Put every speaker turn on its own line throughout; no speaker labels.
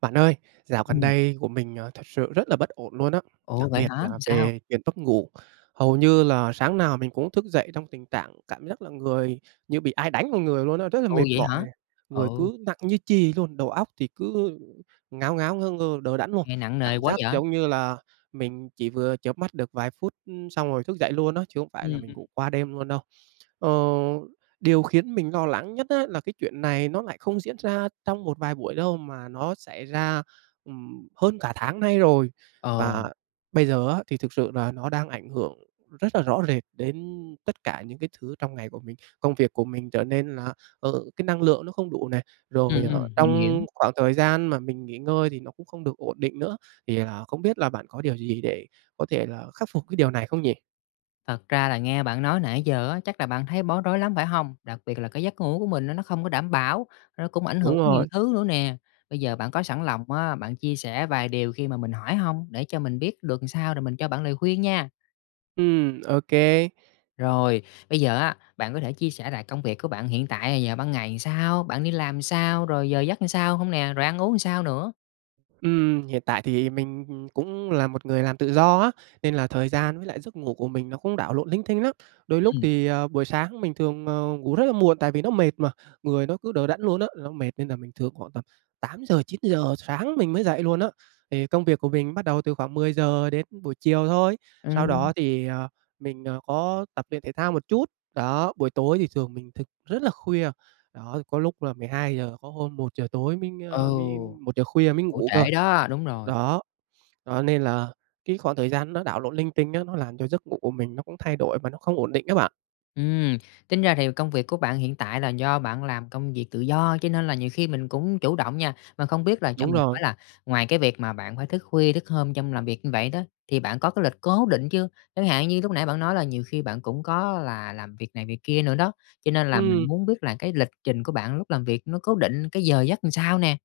Bạn ơi, dạo gần
Ừm.
đây của mình, ờ, thật sự rất là bất ổn luôn á,
Ồ!
đặc
Vậy
biệt
hả?
là
Sao?
về chuyện mất ngủ. Hầu như là sáng nào mình cũng thức dậy trong tình trạng cảm giác là người như bị ai đánh vào người luôn á, rất là
Ồ!
mệt
Vậy
mỏi
hả?
này, người
Ừ.
cứ nặng như chì luôn, đầu óc thì cứ, ừ, ngáo ngáo, ngơ ngơ, đờ đẫn luôn.
Nghe nặng nề
Cảm
quá
giác
vậy?
giống như là mình chỉ vừa chớp mắt được vài phút, ừm, xong rồi thức dậy luôn á, chứ không phải là
Ừm,
mình
ừm.
ngủ qua đêm luôn đâu. Ờ, điều khiến mình lo lắng nhất á là cái chuyện này nó lại không diễn ra trong một vài buổi đâu, mà nó xảy ra, ừm, hơn cả tháng nay rồi.
Ờ.
Và bây giờ á, thì thực sự là nó đang ảnh hưởng rất là rõ rệt đến tất cả những cái thứ trong ngày của mình. Công việc của mình trở nên là, ờ, cái năng lượng nó không đủ nè, rồi
Ừm,
ở
ừm, mình hiểu.
trong khoảng thời gian mà mình nghỉ ngơi thì nó cũng không được ổn định nữa, thì, à, không biết là bạn có điều gì để có thể là khắc phục cái điều này không nhỉ?
Thật ra là nghe bạn nói nãy giờ á, chắc là bạn thấy bối rối lắm phải hông? Đặc biệt là cái giấc ngủ của mình á, nó không có đảm bảo, nó cũng ảnh hưởng
Đúng
nhiều
rồi.
thứ nữa nè. Bây giờ bạn có sẵn lòng, á, bạn chia sẻ vài điều khi mà mình hỏi hông, để cho mình biết được sao rồi mình cho bạn lời khuyên nha?
Ừm, ô kê.
Rồi. Bây giờ á, bạn có thể chia sẻ lại công việc của bạn hiện tại giờ ban ngày sao, bạn đi làm sao, rồi giờ giấc làm sao hông nè? Rồi ăn uống sao nữa?
Ừm, hiện tại thì mình, ừm, cũng là một người làm tự do á, nên là thời gian với lại giấc ngủ của mình nó cũng đảo lộn linh tinh lắm. Đôi lúc
Ừm.
thì, ờ, buổi sáng mình thường, ờ, ngủ rất là muộn, tại vì nó mệt mà, người nó cứ đờ đẫn luôn á, nó mệt nên là mình thường khoảng tầm 8:00-9:00 sáng mình mới dậy luôn á. Thì công việc của mình bắt đầu từ khoảng 10:00 đến buổi chiều thôi, sau
Ừm.
đó thì, à, mình, à, có tập luyện thể thao một chút. Đó, buổi tối thì thường mình thức rất là khuya. Đó, có lúc là 12:00, có hôm 1:00 tối mới,
Ừ.
a, mới 1:00 khuya mới
Ngủ
ngủ cơ.
trễ đó, đúng rồi.
Đó. Đó, nên là cái khoảng thời gian nó đảo lộn linh tinh á, nó làm cho giấc ngủ của mình nó cũng thay đổi và nó không ổn định á bạn.
Ừm, tính ra thì công việc của bạn hiện tại là do bạn làm công việc tự do, cho nên là nhiều khi mình cũng chủ động nha. Mà không biết là cho
Đúng
mình
rồi.
hỏi là ngoài cái việc mà bạn phải thức khuya thức hôm trong làm việc như vậy đó, thì bạn có cái lịch cố định chưa? Chẳng hạn như lúc nãy bạn nói là nhiều khi bạn cũng có là làm việc này, việc kia nữa đó, cho nên là mình
Ừm.
muốn biết là cái lịch trình của bạn lúc làm việc nó cố định cái giờ giấc làm sao nè?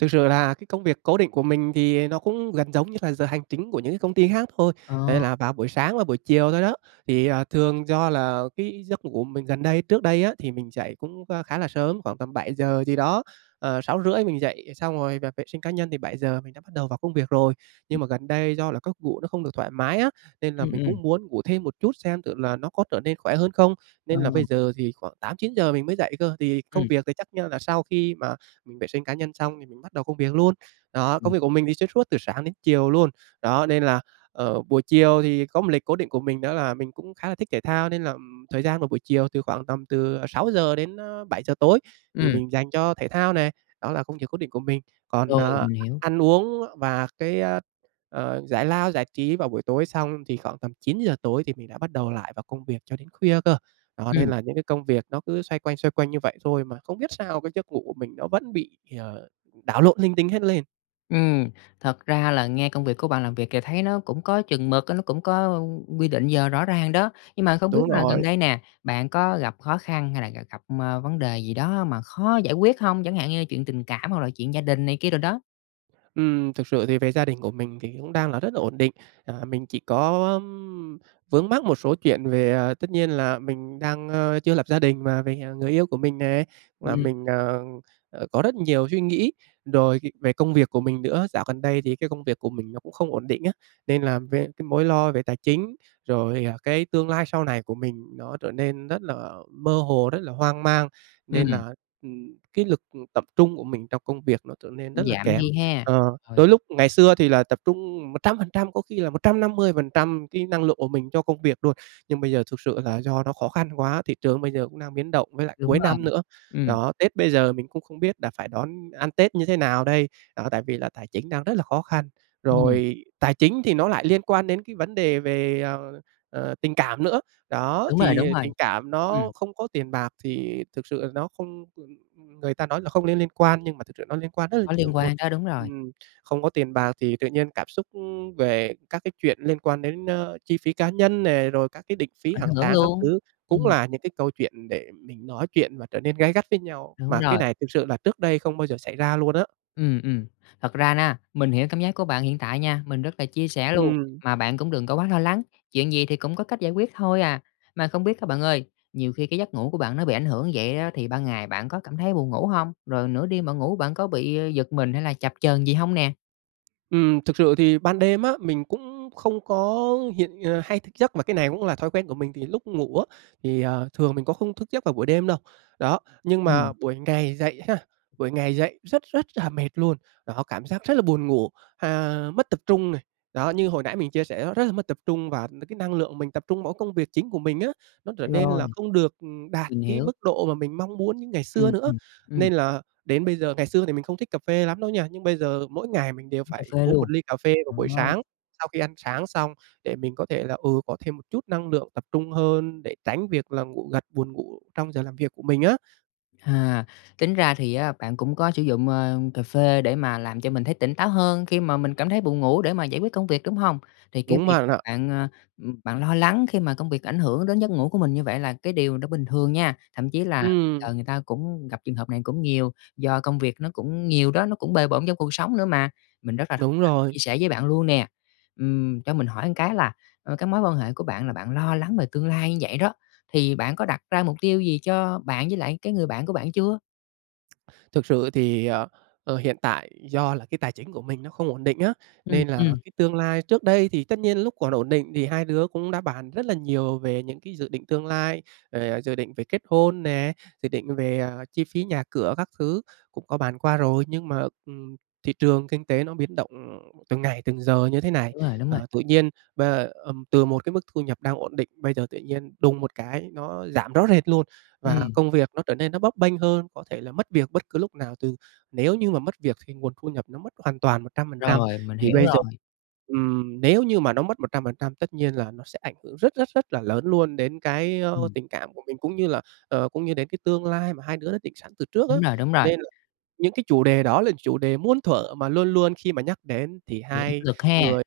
Thực sự là cái công việc cố định của mình thì, à, nó cũng gần giống như là giờ hành chính của những cái công ty khác thôi, đấy
Ờ.
là vào buổi sáng và buổi chiều thôi đó. Thì, à, thường do là cái giấc ngủ mình gần đây trước đây á, thì mình dậy cũng, a, khá là sớm, khoảng tầm 7:00 gì đó, à, 6:30 mình dậy, xong rồi là vệ sinh cá nhân thì 7:00 mình đã bắt đầu vào công việc rồi.
Ừm.
Nhưng mà gần đây do là gấc ngủ nó không được thoải mái á, nên là
Ừm,
mình
ừm.
cũng muốn ngủ thêm một chút xem thử là nó có trở nên khỏe hơn không.
Ờ.
Nên là bây giờ thì khoảng 8:00-9:00 mình mới dậy cơ, thì công
Ừm.
việc thì chắc, ơ, là sau khi mà mình vệ sinh cá nhân xong thì mình bắt đầu công việc luôn. Đó,
Ừm.
công việc của mình thì xuyên suốt từ sáng đến chiều luôn. Đó, nên là, ờ, buổi chiều thì có một lịch cố định của mình đó là mình cũng khá là thích thể thao, nên là, ừm, thời gian của buổi chiều từ khoảng tầm từ 6:00-7:00 tối thì
Ừm.
mình dành cho thể thao này, đó là công việc cố định của mình. Còn,
Rồi,
ờ,
mình hiểu.
ăn uống và cái, a, ờ, giải lao, giải trí vào buổi tối xong, thì khoảng tầm 9:00 tối thì mình đã bắt đầu lại vào công việc cho đến khuya cơ. Đó, nên
Ừm.
là những cái công việc nó cứ xoay quanh, xoay quanh như vậy thôi mà không biết sao cái giấc ngủ của mình nó vẫn bị, ờ, đảo lộn linh tinh hết lên.
Ừm, thật ra là nghe công việc của bạn làm việc kìa thấy nó cũng có chừng mực á, nó cũng có quy định giờ rõ ràng đó. Nhưng mà không biết
Đúng
là gần
rồi.
đây nè, bạn có gặp khó khăn hay là g gặp, ờ, vấn đề gì đó mà khó giải quyết hông? Chẳng hạn như chuyện tình cảm hoặc là chuyện gia đình này kia đồ đó.
Ừm, thực sự thì về gia đình của mình thì cũng đang là rất là ổn định. À, mình chỉ có, ừm, vướng mắc một số chuyện về, à, tất nhiên là mình đang, ơ, chưa lập gia đình, mà về, à, người yêu của mình nè, và
Ừm.
mình, à, à, có rất nhiều suy nghĩ rồi, ờ, về công việc của mình nữa. Dạo gần đây thì cái công việc của mình nó cũng không ổn định á, nên làm về cái mối lo về tài chính, rồi, à, cái tương lai sau này của mình nó trở nên rất là mơ hồ, rất là hoang mang. Nên
Ừm.
là, ừm, cái lực, ừm, tập trung của mình trong công việc nó trở nên
Cũng
rất là
giảm
kém.
đi ha.
Ờ,
Rồi.
đôi lúc ngày xưa thì là tập trung 100%, có khi là 150% cái năng lượng của mình cho công việc luôn, nhưng bây giờ thực sự là do nó khó khăn quá, thị trường bây giờ cũng đang biến động với lại
Đúng
cuối năm
rồi,
nữa.
ừm.
Đó, Tết bây giờ mình cũng không biết đà phải đón ăn Tết như thế nào đây, đó, tại vì là tài chính đang rất là khó khăn.
Ừm.
Rồi tài chính thì nó lại liên quan đến cái vấn đề về, ờ, ờ, tình cảm nữa. Đó,
Đúng rồi, đúng
thì
rồi.
tình cảm
Ừm.
nó không có tiền bạc thì thực sự là nó không, ừm người ta nói là không nên liên quan, nhưng mà thực sự nó liên quan rất là
Có
nhiều
liên
luôn.
quan đó, đúng rồi.
Ừm, không có tiền bạc thì tự nhiên cảm xúc, ưm, về các cái chuyện liên quan đến, ơ, chi phí cá nhân nè, rồi các cái định phí
Ảnh
hàng
hưởng
tháng các
luôn.
thứ cũng
Ừm.
là những cái câu chuyện để mình nói chuyện và trở nên gay gắt với nhau,
Đúng
mà cái
rồi.
này thực sự là trước đây không bao giờ xảy ra luôn á.
Ừm, ừm. Thật ra, mình hiểu cảm giác của bạn hiện tại nha, mình rất là chia sẻ luôn.
Ừm.
Mà bạn cũng đừng có quá lo lắng, chuyện gì thì cũng có cách giải quyết thôi à. Mà không biết á bạn ơi, nhiều khi cái giấc ngủ của bạn nó bị ảnh hưởng như vậy á, thì ban ngày bạn có cảm thấy buồn ngủ hông? Rồi nửa đêm bạn ngủ, bạn có bị giật mình hay là chập chờn gì hông nè?
Ừm. Thực sự thì ban đêm á, mình cũng không có hiện ờ, hay thức giấc, mà cái này cũng là thói quen của mình, thì lúc ngủ á, thì, ờ, thường mình có không thức giấc vào buổi đêm đâu, đó. Nhưng
Ừm.
mà buổi ngày dậy ha, buổi ngày dậy rất rất là mệt luôn. Đó, cảm giác rất là buồn ngủ, à, mất tập trung này, đó, như hồi nãy mình chia sẻ đó, rất là mất tập trung. Và n cái năng lượng mình tập trung mỗi công việc chính của mình á, nó trở nên
Rồi.
là không được, ừm, đạt
Mình
cái
hiểu.
mức độ mà mình mong muốn như ngày xưa
Ừm,
nữa.
ừm, ừm.
Nên là đến bây giờ ngày xưa thì mình không thích cà phê lắm đâu nha, nhưng bây giờ, mỗi ngày mình đều
Uống cà
phải
phê
uống
luôn.
1 ly cà phê vào
Ờ.
buổi sáng, sau khi ăn sáng xong, để mình có thể là, ừ, có thêm một chút năng lượng tập trung hơn, để tránh việc là ngủ gật, buồn ngủ trong giờ làm việc của mình á.
À, tính ra thì á, bạn cũng có sử dụng, ờ, cà phê để mà làm cho mình thấy tỉnh táo hơn khi mà mình cảm thấy buồn ngủ để mà giải quyết công việc, đúng hông? Thì cái
Đúng
việc
bạn
mà
ạ.
bạn, ờ, ừm, bạn lo lắng khi mà công việc ảnh hưởng đến giấc ngủ của mình như vậy là cái điều nó bình thường nha. Thậm chí là
Ừm.
giờ người ta cũng gặp trường hợp này cũng nhiều, do công việc nó cũng nhiều đó, nó cũng bề bộn trong cuộc sống nữa mà. Mình rất là thông
Đúng
cảm,
rồi.
chia sẻ với bạn luôn nè. Ừm, cho mình hỏi một cái là, ờ, cái mối quan hệ của bạn là bạn lo lắng về tương lai như vậy đó, thì bạn có đặt ra mục tiêu gì cho bạn với lại cái người bạn của bạn chưa?
Thực sự thì, ờ, ờ, hiện tại do là cái tài chính của mình nó không ổn định á,
Ừm,
nên là
ừm.
cái tương lai trước đây thì tất nhiên lúc còn ổn định thì hai đứa cũng đã bàn rất là nhiều về những cái dự định tương lai, về dự định về kết hôn nè, dự định về, ờ, chi phí nhà cửa các thứ cũng có bàn qua rồi nhưng mà, ừm, thị trường kinh tế nó biến động, ừm, từng ngày, từng giờ như thế này,
Đúng rồi, đúng rồi.
ờ, tự nhiên và ừm, từ một cái mức thu nhập đang ổn định, bây giờ tự nhiên đùng một cái nó giảm rõ rệt luôn và
Ừm.
công việc nó trở nên nó bấp bênh hơn, có thể là mất việc bất cứ lúc nào từ nếu như mà mất việc thì nguồn thu nhập nó mất hoàn toàn 100%
Rồi, mình
thì
hiểu
bây giờ
rồi.
ừm, nếu như mà nó mất 100% tất nhiên là nó sẽ ảnh hưởng rất, rất, rất là lớn luôn đến cái, ơ,
Ừm.
tình cảm của mình cũng như là, ờ, cũng như đến cái tương lai mà hai đứa đã định sẵn từ trước á.
Đúng rồi, đúng rồi.
Nên là những cái chủ đề đó là chủ đề muôn thuở mà luôn luôn khi mà nhắc đến thì
Bị áp
hai
lực ha.
người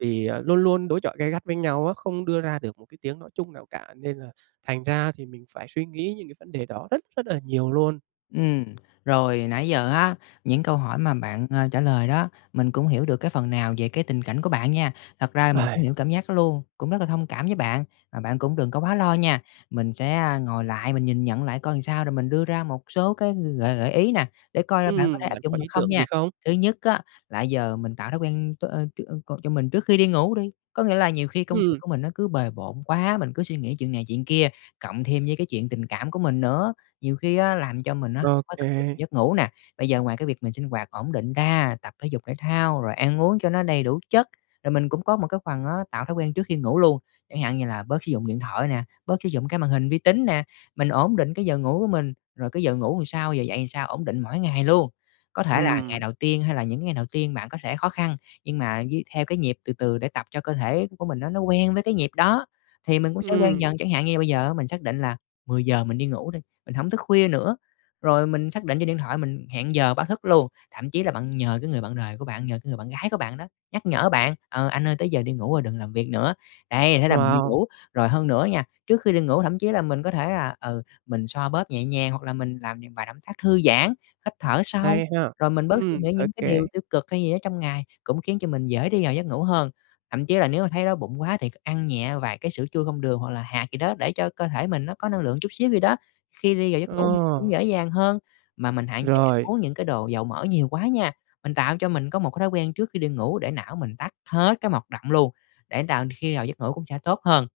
thì, ờ, luôn luôn đối chọi gay gắt với nhau á, không đưa ra được một cái tiếng nói chung nào cả, nên là thành ra thì mình phải suy nghĩ những cái vấn đề đó rất, rất là nhiều luôn.
Ừm, rồi nãy giờ á, những câu hỏi mà bạn, ờ, trả lời đó, mình cũng hiểu được cái phần nào về cái tình cảnh của bạn nha. Thật ra là mình cũng hiểu cảm giác đó luôn, cũng rất là thông cảm với bạn, và bạn cũng đừng có quá lo nha. Mình sẽ, a, ngồi lại mình nhìn nhận lại coi làm sao rồi mình đưa ra một số cái gợi gợi ý nè, để coi là bạn có thể
Ừm,
áp
bạn
dụng
có
được
ý
không
tưởng
nha.
gì không?
Thứ nhất á là giờ mình tạo thói quen t ơ, ch ơ, c cho mình trước khi đi ngủ đi, có nghĩa là nhiều khi công việc
Ừm.
của mình nó cứ bề bộn quá, mình cứ suy nghĩ chuyện này, chuyện kia, cộng thêm với cái chuyện tình cảm của mình nữa, nhiều khi á, làm cho mình á, khó tập trung
OK.
giấc ngủ nè. Bây giờ ngoài cái việc mình sinh hoạt ổn định ra, tập thể dục thể thao, rồi ăn uống cho nó đầy đủ chất, rồi mình cũng có một cái phần á, tạo thói quen trước khi ngủ luôn. Chẳng hạn như là bớt sử dụng điện thoại nè, bớt sử dụng cái màn hình vi tính nè, mình ổn định cái giờ ngủ của mình, rồi cái giờ ngủ làm sao, giờ dậy làm sao ổn định mỗi ngày luôn. Có thể là ngày
Ừm.
đầu tiên hay là những cái ngày đầu tiên bạn có thể khó khăn nhưng mà với theo cái nhịp từ từ để tập cho cơ thể của mình á nó quen với cái nhịp đó thì mình cũng sẽ quen
Ừm.
dần, chẳng hạn như là bây giờ á, mình xác định là 10:00 mình đi ngủ đi, mình hổng thức khuya nữa, rồi mình xác định trên điện thoại mình hẹn giờ báo thức luôn, thậm chí là bạn nhờ cái người bạn đời của bạn, nhờ cái người bạn gái của bạn đó, nhắc nhở bạn: "Ờ, anh ơi, tới giờ đi ngủ rồi đừng làm việc nữa." Đấy, thế là mình đi
Wow.
ngủ. Rồi hơn nữa nha, trước khi đi ngủ thậm chí là mình có thể là, ừ, mình xoa bóp nhẹ nhàng hoặc là mình làm những vài động tác thư giãn, hít thở sâu,
Hay ha.
rồi mình bớt suy
Ừm.
nghĩ những cái điều
OK.
tiêu cực hay gì đó trong ngày, cũng khiến cho mình dễ đi vào giấc ngủ hơn, thậm chí là nếu mà thấy đói bụng quá thì c ăn nhẹ vài cái sữa chua không đường hoặc là hạt gì đó để cho cơ thể mình nó có năng lượng chút xíu gì đó, khi đi vào giấc ngủ mình cũng
Ờ.
dễ dàng hơn. Mà mình hạn chế ăn
Rồi.
uống những cái đồ dầu mỡ nhiều quá nha, mình tạo cho mình có một cái thói quen trước khi đi ngủ để não mình tắt hết cái mọt động luôn, để tạo khi nào giấc ngủ cũng sẽ tốt hơn.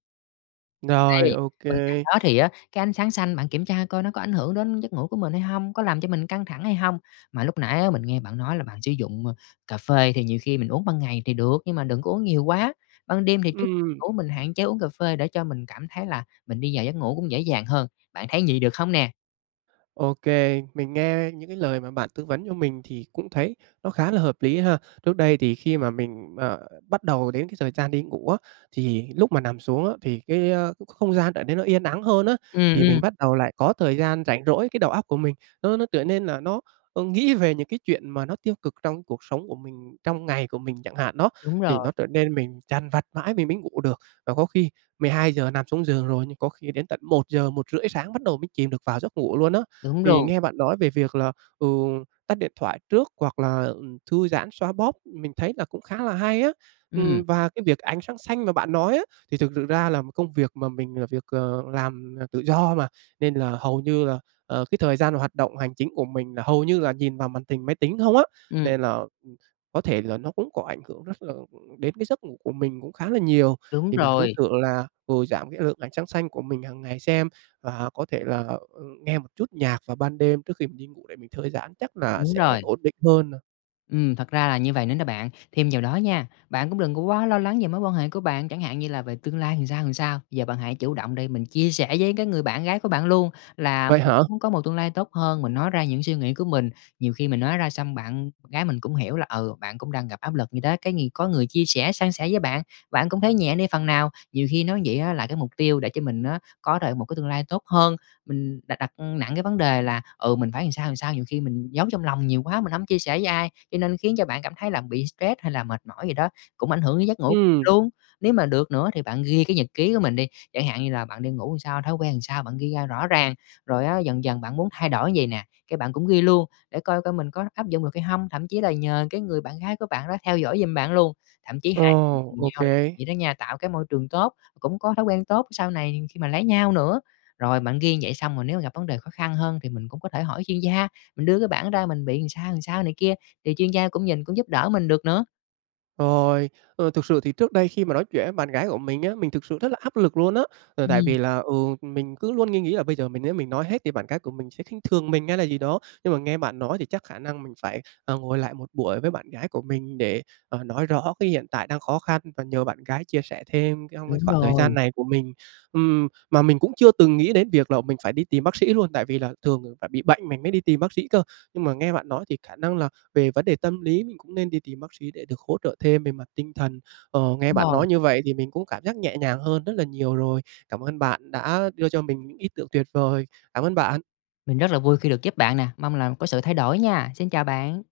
Rồi,
Đây.
ô
Bên cạnh
kê.
đó thì á, cái ánh sáng xanh, bạn kiểm tra coi nó có ảnh hưởng đến giấc ngủ của mình hay hông, có làm cho mình căng thẳng hay hông? Mà lúc nãy á, mình nghe bạn nói là bạn sử dụng, ơ, cà phê, thì nhiều khi mình uống ban ngày thì được, nhưng mà đừng có uống nhiều quá. Ban đêm thì trước
Ừm.
ngủ, mình hạn chế uống cà phê để cho mình cảm thấy là mình đi vào giấc ngủ cũng dễ dàng hơn. Bạn thấy vậy được không nè?
Ô kê. Mình nghe những cái lời mà bạn tư vấn cho mình thì cũng thấy nó khá là hợp lý ha. Trước đây thì khi mà mình, ờ, bắt đầu đến cái thời gian đi ngủ á, thì lúc mà nằm xuống á, thì cái, a, cái không gian trở nên nó yên ắng hơn á,
Ừm,
thì
ừm.
mình bắt đầu lại có thời gian rảnh rỗi, cái đầu óc của mình, nó nó trở nên là nó, ơ, nghĩ về những cái chuyện mà nó tiêu cực trong cuộc sống của mình, trong ngày của mình chẳng hạn đó,
Đúng
thì
rồi.
nó trở nên mình dằn vặt mãi mình mới ngủ được. Và có khi 12:00 nằm xuống giường rồi, nhưng có khi đến tận 1:00-1:30 sáng bắt đầu mới chìm được vào giấc ngủ luôn á.
Đúng
Thì
luôn.
nghe bạn nói về việc là, ừ, tắt điện thoại trước hoặc là, ừm, thư giãn, xoa bóp, mình thấy là cũng khá là hay á.
Ừm.
Ừm, và cái việc ánh sáng xanh mà bạn nói á, thì thực sự ra là công việc mà mình là việc, ờ, làm, ờ, tự do mà, nên là hầu như là, ờ, cái thời gian hoạt động hành chính của mình là hầu như là nhìn vào màn hình máy tính không á,
Ừm.
nên là, ừm, có thể là nó cũng có ảnh hưởng rất là ừm, đến cái giấc ngủ của mình cũng khá là nhiều.
Đúng
Thì mình cũng
rồi.
thử là vừa giảm cái lượng ánh sáng xanh của mình hằng ngày xem, và có thể là, ừm, nghe một chút nhạc vào ban đêm trước khi mình đi ngủ để mình thư giãn, chắc là
Đúng
sẽ
rồi.
ổn định hơn nà.
Ừm, thật ra là như vầy nữa nè bạn. Thêm vào đó nha, bạn cũng đừng có quá lo lắng về mối quan hệ của bạn, chẳng hạn như là về tương lai làm sao, làm sao. Giờ bạn hãy chủ động đi, mình chia sẻ với cái người bạn gái của bạn luôn là
Vậy
mình
hả?
cũng muốn có một tương lai tốt hơn, mình nói ra những suy nghĩ của mình, nhiều khi mình nói ra xong bạn gái mình cũng hiểu là, ừ, bạn cũng đang gặp áp lực gì đó, cái nghiền có người chia sẻ, san sẻ với bạn, bạn cũng thấy nhẹ đi phần nào. Nhiều khi nói vậy á là cái mục tiêu để cho mình á có thể một cái tương lai tốt hơn, mình đặt đặt nặng cái vấn đề là, ừ, mình phải làm sao, làm sao, nhiều khi mình giấu trong lòng nhiều quá mình hổng chia sẻ với ai, cho nên khiến cho bạn cảm thấy là bị stress, hay là mệt mỏi gì đó cũng ảnh hưởng đến giấc ngủ
Ừm.
luôn. Nếu mà được nữa thì bạn ghi cái nhật ký của mình đi, chẳng hạn như là bạn đi ngủ làm sao, thói quen làm sao, bạn ghi ra rõ ràng, rồi á dần dần bạn muốn thay đổi vầy nè, cái bạn cũng ghi luôn để coi coi mình có áp dụng được hay hông, thậm chí là nhờ cái người bạn gái của bạn đó theo dõi giùm bạn luôn, thậm chí hai người
Ồ!
cùng
OK.
nhau làm vậy đó nha, tạo cái môi trường tốt, cũng có thói quen tốt sau này khi mà lấy nhau nữa. Rồi bạn ghi vậy xong rồi nếu gặp vấn đề khó khăn hơn thì mình cũng có thể hỏi chuyên gia, mình đưa cái bảng ra mình bị làm sao, làm sao này kia thì chuyên gia cũng nhìn, cũng giúp đỡ mình được nữa.
Rồi, ờ, thực sự thì trước đây khi mà nói chuyện với bạn gái của mình á, mình thực sự rất là áp lực luôn á. Ờ, tại
Ừm.
vì là, ừ, mình cứ luôn nghi nghĩ là bây giờ mình nếu mình nói hết thì bạn gái của mình sẽ khinh thường mình hay là gì đó. Nhưng mà nghe bạn nói thì chắc khả năng mình phải, ờ, ngồi lại một buổi với bạn gái của mình để, ờ, nói rõ cái hiện tại đang khó khăn và nhờ bạn gái chia sẻ thêm trong cái
Đúng
khoảng thời gian
rồi.
này của mình. Ừm, mà mình cũng chưa từng nghĩ đến việc là mình phải đi tìm bác sĩ luôn, tại vì là thường phải bị bệnh mình mới đi tìm bác sĩ cơ. Nhưng mà nghe bạn nói thì khả năng là về vấn đề tâm lý mình cũng nên đi tìm bác sĩ để được hỗ trợ thêm về mặt tinh thần. Ờ, nghe
Đúng
bạn
rồi.
nói như vậy thì mình cũng cảm giác nhẹ nhàng hơn rất là nhiều rồi. Cảm ơn bạn đã đưa cho mình những ý tưởng tuyệt vời. Cảm ơn bạn!
Mình rất là vui khi được giúp bạn nè. Mong là có sự thay đổi nha. Xin chào bạn.